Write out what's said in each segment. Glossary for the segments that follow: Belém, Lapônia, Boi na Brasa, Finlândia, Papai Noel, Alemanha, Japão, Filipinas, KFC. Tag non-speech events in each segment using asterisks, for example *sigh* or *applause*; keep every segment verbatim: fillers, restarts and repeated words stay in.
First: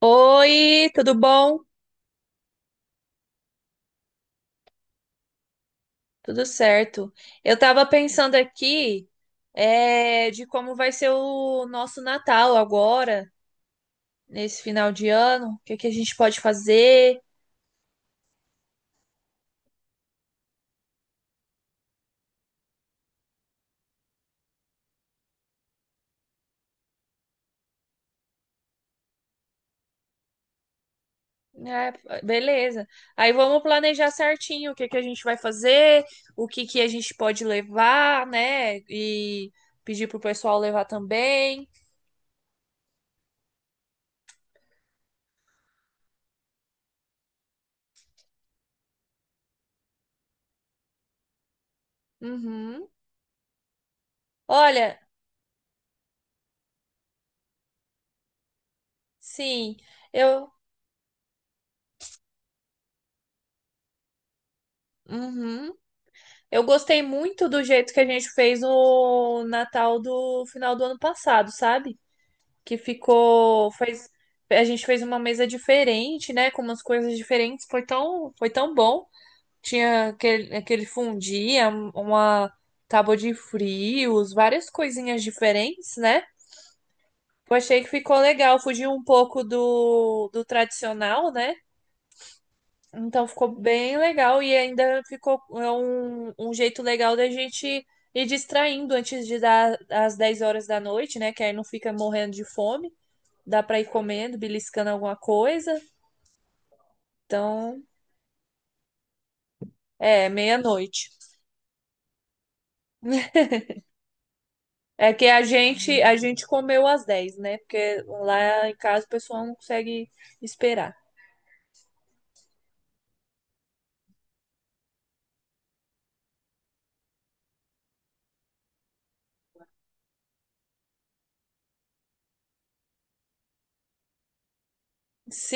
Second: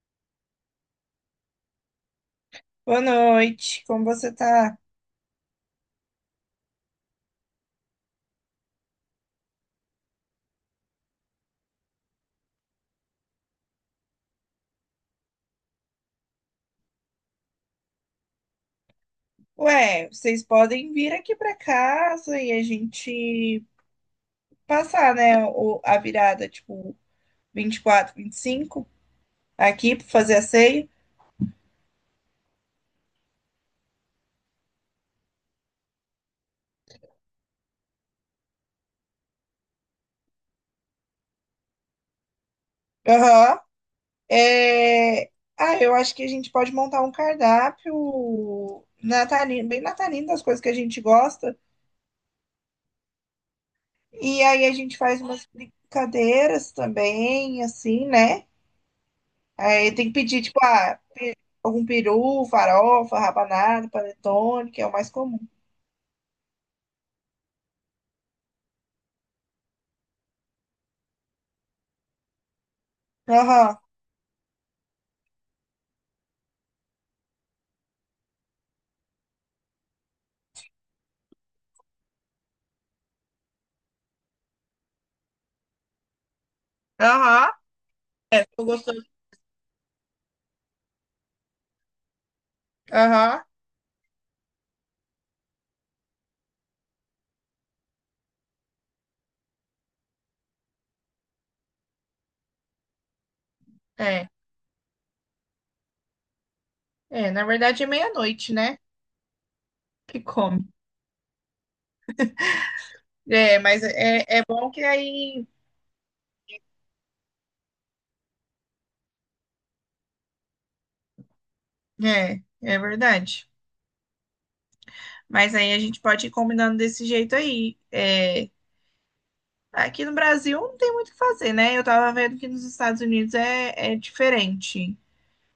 Oi, tudo bom? Boa noite, como você tá? Tudo certo. Eu tava pensando aqui, é, de como vai ser o nosso Natal agora, nesse final de ano, o que que a gente pode fazer. Ué, vocês podem vir aqui pra casa e a gente passar, né, o- a virada, tipo, vinte vinte e quatro, vinte e cinco aqui pra fazer a ceia. É, beleza. Aí vamos planejar certinho o que que a gente vai fazer, o que que a gente pode levar, né? E pedir pro pessoal levar também. Aham. É... Ah, eu acho que a gente pode montar um cardápio natalino, bem natalino das coisas que a gente gosta. Uhum. E aí a gente Olha, faz umas brincadeiras também, assim, né? sim, Aí tem que pedir, eu. tipo, ah, algum peru, farofa, rabanada, panetone, que é o mais comum. Uhum. Eu gostei muito do jeito que a gente fez o Natal do final do ano passado, sabe? Que ficou, Aham, fez, a gente fez uma mesa diferente, né? Com umas coisas diferentes. Foi tão, foi tão bom. Tinha aquele, aquele fundia, uma tábua de frios, várias coisinhas diferentes, né? aham, Eu achei que ficou é, legal, tô fugiu um gostoso. pouco do, do tradicional, né? Então Aham, ficou bem legal e ainda ficou é um, um jeito legal da gente ir distraindo antes de dar às dez horas da noite, né? Que aí não fica morrendo de fome. Dá pra ir é. comendo, beliscando alguma coisa. É, na Então, verdade é meia-noite, né? Que é, come. meia-noite. É, mas é, é bom que É que a aí. gente a gente comeu às dez, né? Porque lá em casa o pessoal não consegue esperar. É, é verdade. Mas aí a gente pode ir combinando desse jeito aí. É, aqui no Brasil não tem muito o que fazer, né? Eu tava vendo que nos Estados Unidos é, é diferente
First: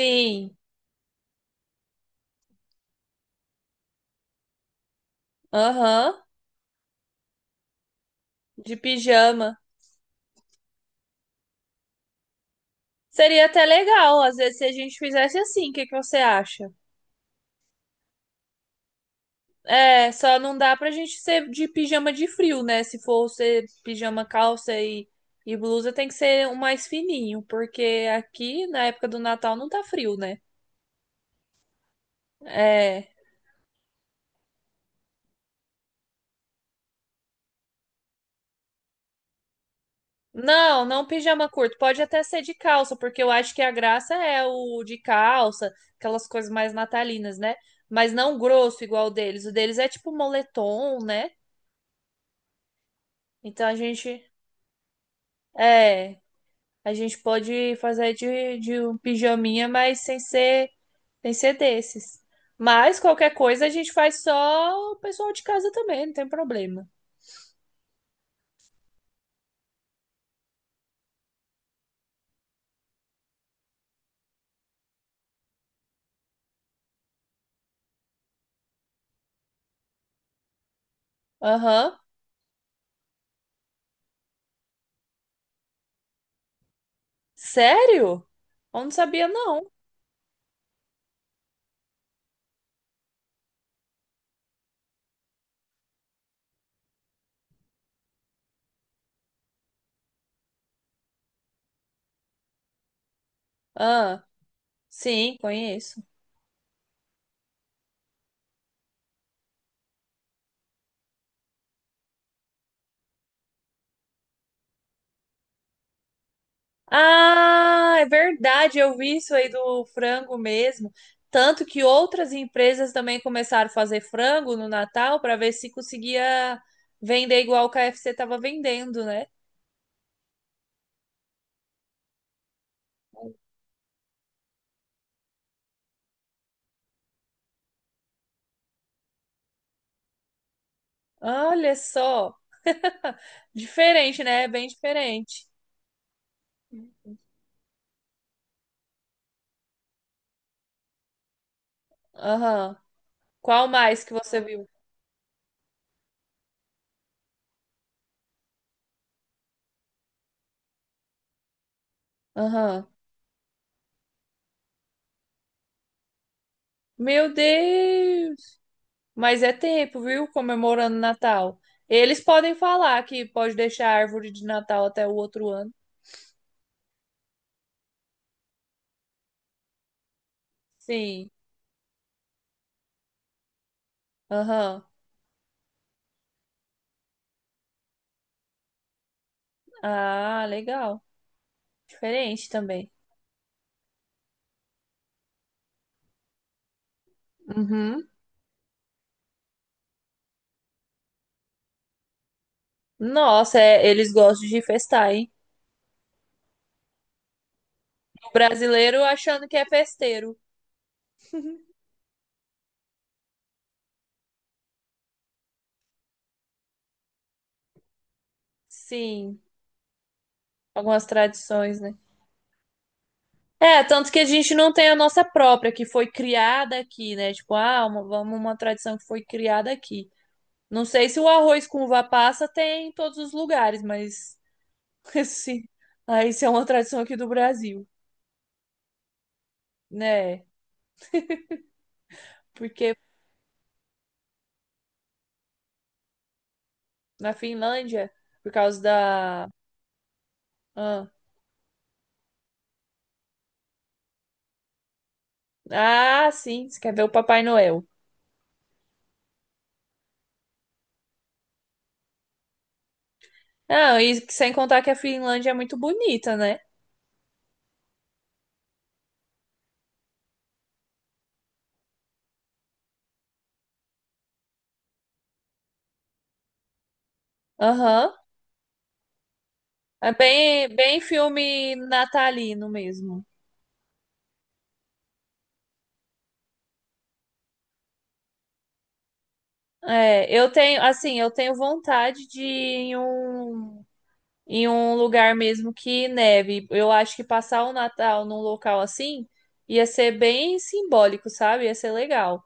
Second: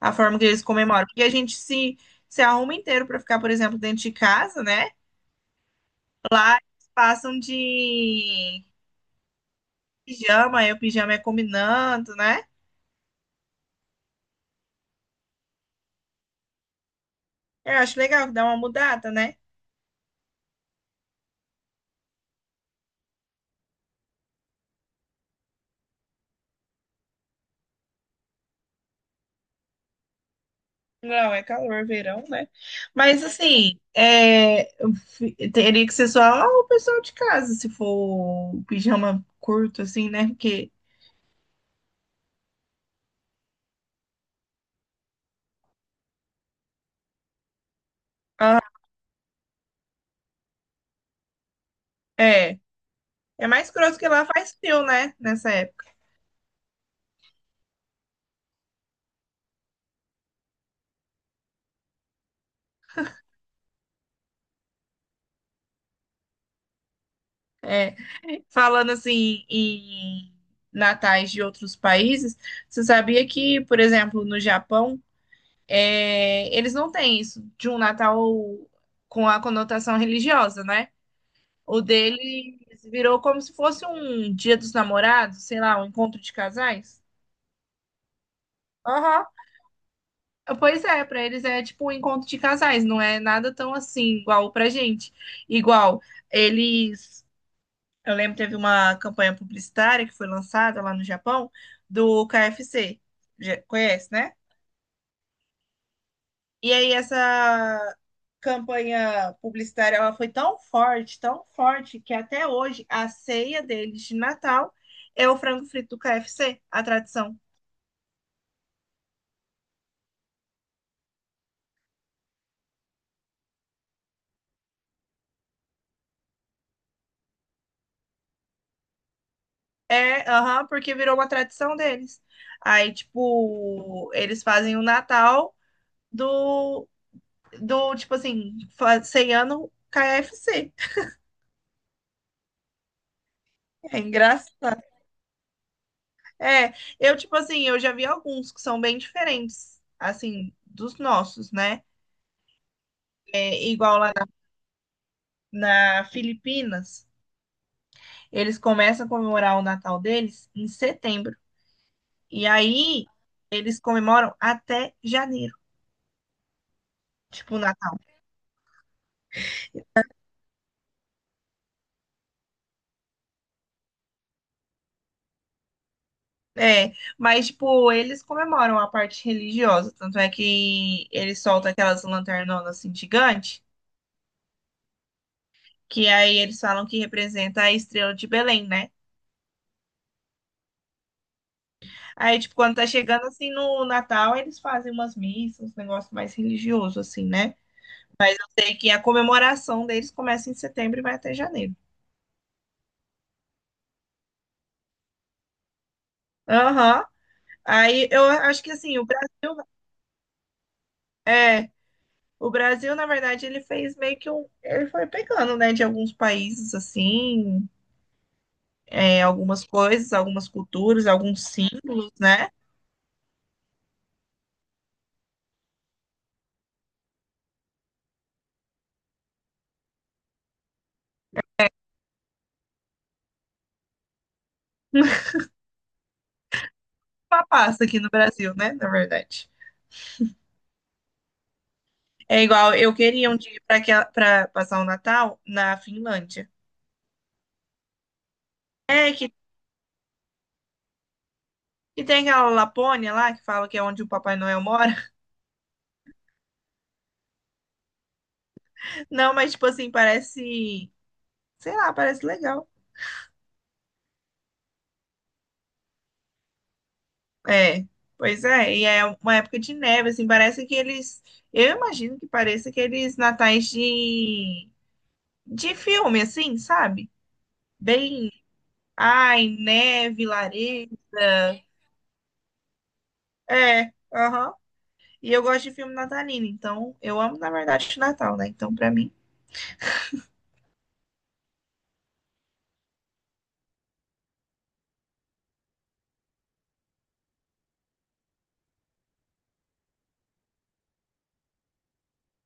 a forma que eles comemoram. Porque a gente se, se arruma inteiro pra ficar, por exemplo, dentro de casa, né? Aham. Lá eles passam de De pijama. pijama, aí o pijama é combinando, né? Seria até legal, às vezes, se a gente fizesse assim. O que que você acha? Eu acho legal, que dá uma mudada, né? É, só não dá pra gente ser de pijama de frio, né? Se for ser pijama, calça e, e blusa, tem que ser um mais fininho, porque aqui na época do Natal não tá frio, né? Não, é calor, verão, né? É. Mas assim, é, eu fi- teria que ser só o pessoal de casa, se for o pijama curto, assim, né? Porque Não, não pijama curto. Pode até ser de calça, porque eu acho que a graça é o de calça, aquelas coisas mais natalinas, né? Mas não ah, grosso igual o deles. O deles é tipo moletom, né? é, é Então mais a grosso que gente. lá faz frio, né? Nessa época. É. A gente pode fazer de, de um pijaminha, mas sem ser. Tem que ser desses. Mas qualquer coisa a gente faz só o pessoal de casa também, não tem problema. É. Falando assim em natais de outros países, você sabia que, por exemplo, no Japão, é, eles não têm isso de um Natal com a conotação religiosa, né? O Aham. deles virou como se fosse um Dia dos Namorados, sei lá, um encontro de casais. Sério? Eu não Aham. sabia, não. Pois é, para eles é tipo um encontro de casais, não é nada tão assim igual pra gente. Igual eles, eu lembro que teve uma campanha publicitária que foi lançada lá no Japão do K F C. Já conhece, Ah, né? sim, conheço. E aí essa campanha publicitária ela foi tão forte, tão forte, que até hoje a ceia deles de Natal é o frango frito do K F C, a tradição. Ah, é verdade, eu vi isso aí do frango mesmo. Tanto que outras empresas também começaram a fazer frango no Natal para ver se conseguia vender igual o K F C estava vendendo, né? É, aham, porque virou uma tradição deles. Aí, tipo, eles fazem o Natal do, do tipo assim, fa- ceiano K F C. Olha só, É diferente, né? Bem engraçado. diferente. É, eu, tipo assim, eu já vi alguns que são bem diferentes, assim, dos nossos, né? Aham. É, Qual igual mais que lá você viu? na Filipinas, eles começam a comemorar o Natal deles em setembro. E Aham. aí eles comemoram até janeiro, Meu tipo o Natal. Deus! Mas é tempo, viu? Comemorando Natal. Eles podem falar que pode deixar a árvore de Natal até o outro ano. É, mas tipo, eles comemoram a parte religiosa, tanto é que Sim. eles soltam aquelas lanternonas assim gigantes. Aham. Que aí eles falam que representa a estrela de Belém, né? Ah, legal. Aí, Diferente tipo, quando tá também. chegando assim no Natal, eles fazem umas missas, uns negócios mais religiosos assim, né? Uhum. Mas eu sei que a comemoração deles começa em setembro e vai até janeiro. Nossa, é- eles gostam de festar, hein? Aham. Aí eu O acho que assim, brasileiro o achando Brasil que é festeiro. é, o Brasil, na verdade, ele fez meio que um, ele foi pegando, né, de alguns países assim, é, Sim. algumas coisas, algumas Algumas culturas, alguns tradições, né? símbolos, né? É, tanto que a gente não tem a nossa própria, que foi criada aqui, né? Tipo, ah, uma- vamos uma tradição que foi criada aqui. Não sei se o arroz com uva passa tem em todos os lugares, mas *laughs* *laughs* assim, ah, isso é uma tradição aqui do Uma pasta Brasil, aqui no Brasil, né, na verdade. né? É igual, eu Porque queria um dia para para passar o Natal na Finlândia. na Finlândia, por causa É que da. Ah, que tem aquela Lapônia lá que fala que é onde o Papai Noel mora. ah, sim, você quer ver o Papai Noel. *laughs* Não, mas tipo assim, parece, sei lá, parece legal. Ah, e sem contar que a Finlândia é muito bonita, né? É, pois é, e é uma época de neve, assim, parece que eles, eu imagino que pareça aqueles natais de, de filme, assim, sabe? Aham. Bem, ai, É neve, bem, lareira. bem filme natalino mesmo. É, aham. E eu gosto de filme natalino, então, eu amo, na verdade, o Natal, né? Então, pra mim, É, eu tenho, assim, eu tenho vontade de ir em um em um lugar mesmo que neve. Eu acho que passar o Natal num local assim ia ser bem simbólico, sabe? Ia ser legal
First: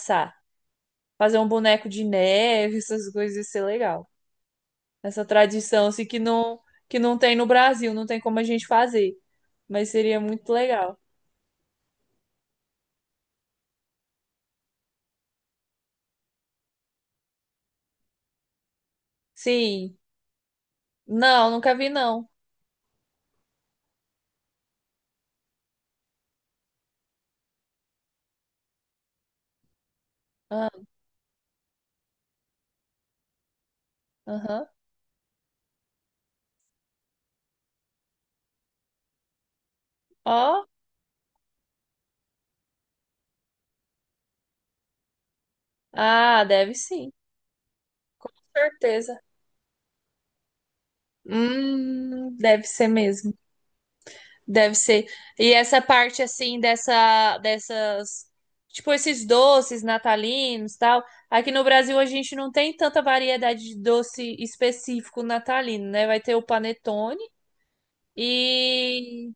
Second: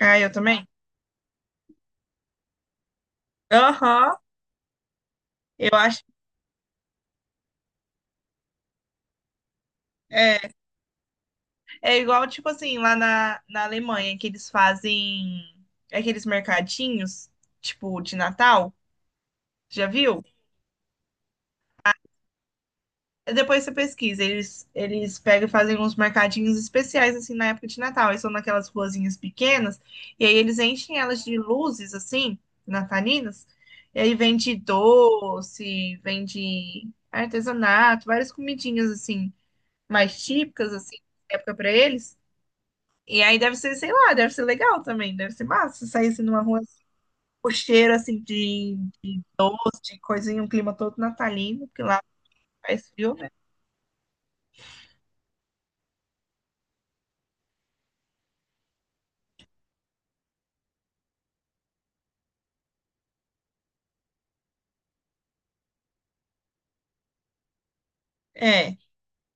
ah, eu também. Fazer um boneco de neve, essas coisas ia ser legal. Aham. Essa Eu tradição acho, assim que não que não tem no Brasil, não tem como a gente fazer, mas seria é, muito legal. é igual, tipo assim, lá na, na Alemanha, que eles fazem aqueles mercadinhos, tipo, de Natal, já Sim. viu? Não, nunca vi não. Depois você pesquisa, eles, eles pegam e fazem uns mercadinhos especiais, assim, na época de Natal. Eles são naquelas ruazinhas pequenas, e aí eles Ah, enchem elas de luzes, assim, natalinas. E aí vende aham. doce, vende artesanato, várias comidinhas, assim, mais Ó. típicas, assim, da época pra eles. E aí deve ser, sei lá, deve ser legal também, deve ser massa sair assim numa Ah, rua, deve sim. o cheiro, assim, Com de, certeza. de doce, de coisinha, um clima todo natalino, porque lá Hum, deve ser faz frio, né? mesmo. Deve ser. E essa parte assim dessa dessas tipo esses doces natalinos, tal. Aqui no Brasil a gente não tem tanta variedade de doce específico natalino, né? Vai ter o panetone É, e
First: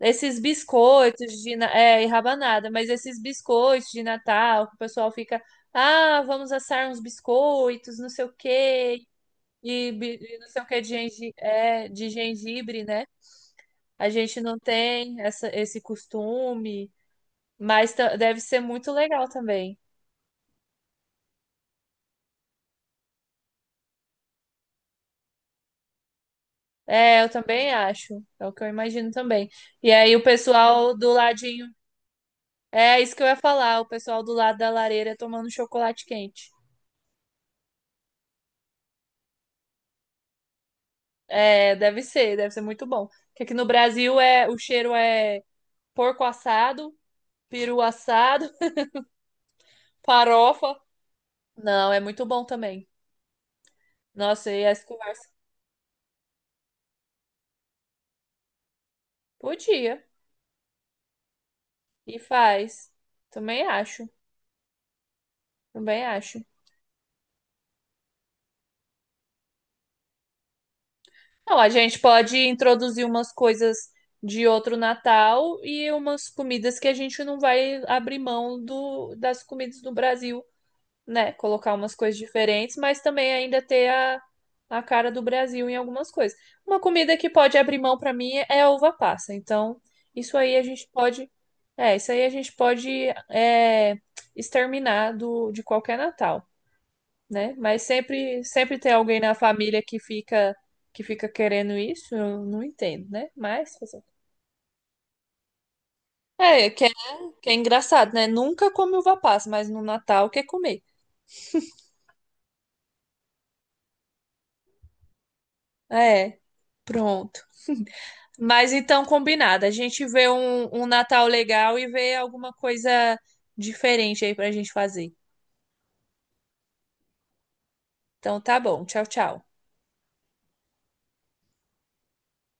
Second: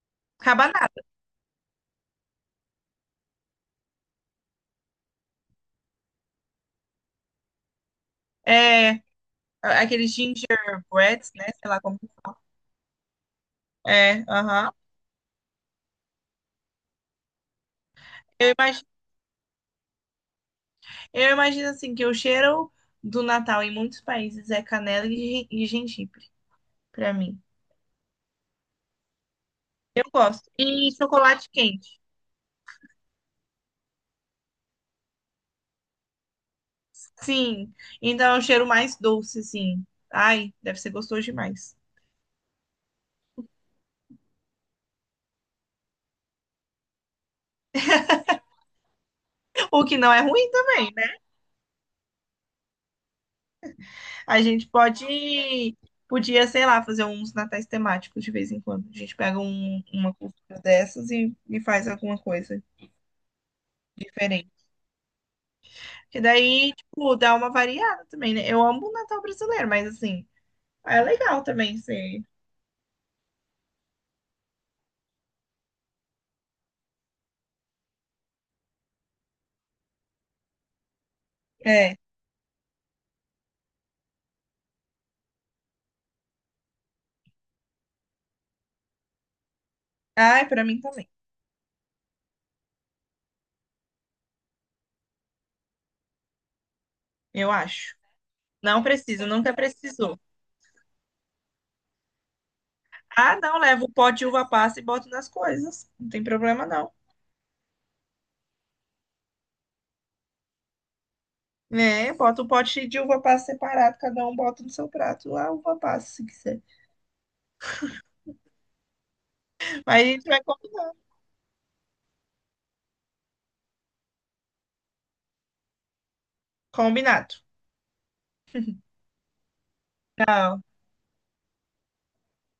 esses acaba biscoitos de na- é, e rabanada, mas esses biscoitos de Natal que o pessoal fica, ah, vamos assar uns biscoitos, não sei o quê. é, E, aqueles bi- e não sei o que de, gingerbreads, gengi- né? Sei lá é, como de que fala. gengibre, né? A É, gente não aham. tem essa, esse costume, mas ta- deve Eu ser imagino, muito legal também. eu imagino assim que o cheiro do Natal em muitos países é canela e, gen- e gengibre, pra É, eu mim. também acho. É o que eu imagino também. E Eu aí o gosto. E pessoal do chocolate ladinho. quente. É isso que eu ia falar, o pessoal do lado da lareira tomando chocolate quente. Sim. Então é um cheiro mais doce, assim. Ai, deve ser gostoso É, demais. deve ser, deve ser muito bom. Porque aqui no Brasil é, o cheiro é porco assado, peru assado, O que *laughs* não é ruim farofa. também, né? Não, é muito bom também. A Nossa, e gente essa conversa pode, podia, sei lá, fazer uns natais temáticos de vez em quando. A gente pega um- podia. uma cultura dessas e, e faz E alguma coisa faz. Também acho. diferente. Também Que acho. daí, tipo, dá uma variada também, né? Eu amo o Natal brasileiro, mas assim, é legal Não, a também gente ser. pode introduzir umas coisas de outro Natal e umas comidas que a gente não vai abrir mão do, das comidas do Brasil, né? Colocar umas É. coisas diferentes, mas também ainda ter a, a cara do Brasil em algumas coisas. Uma comida que pode abrir mão para mim é a uva passa. Então, isso Ai, aí a pra mim gente também, pode, é, isso aí a gente pode é, exterminar do, de qualquer Natal, eu né? Mas acho. sempre, sempre Não tem alguém preciso, na nunca família que precisou. fica que fica querendo isso, eu não entendo, né? Ah, não, Mas levo o fazer o pote de uva passa e boto nas coisas. Não tem quê? problema, é, que é, não. Que é engraçado, né? Nunca come uva passa, mas no Natal quer comer. É, bota o pote de uva passa separado, cada um bota no seu prato a uva passa, se É, quiser. pronto. Mas então combinado, a Mas gente a gente vê vai um, um combinar. Natal legal e vê alguma coisa diferente aí pra gente fazer. Combinado. Então tá bom, tchau, tchau. Tchau.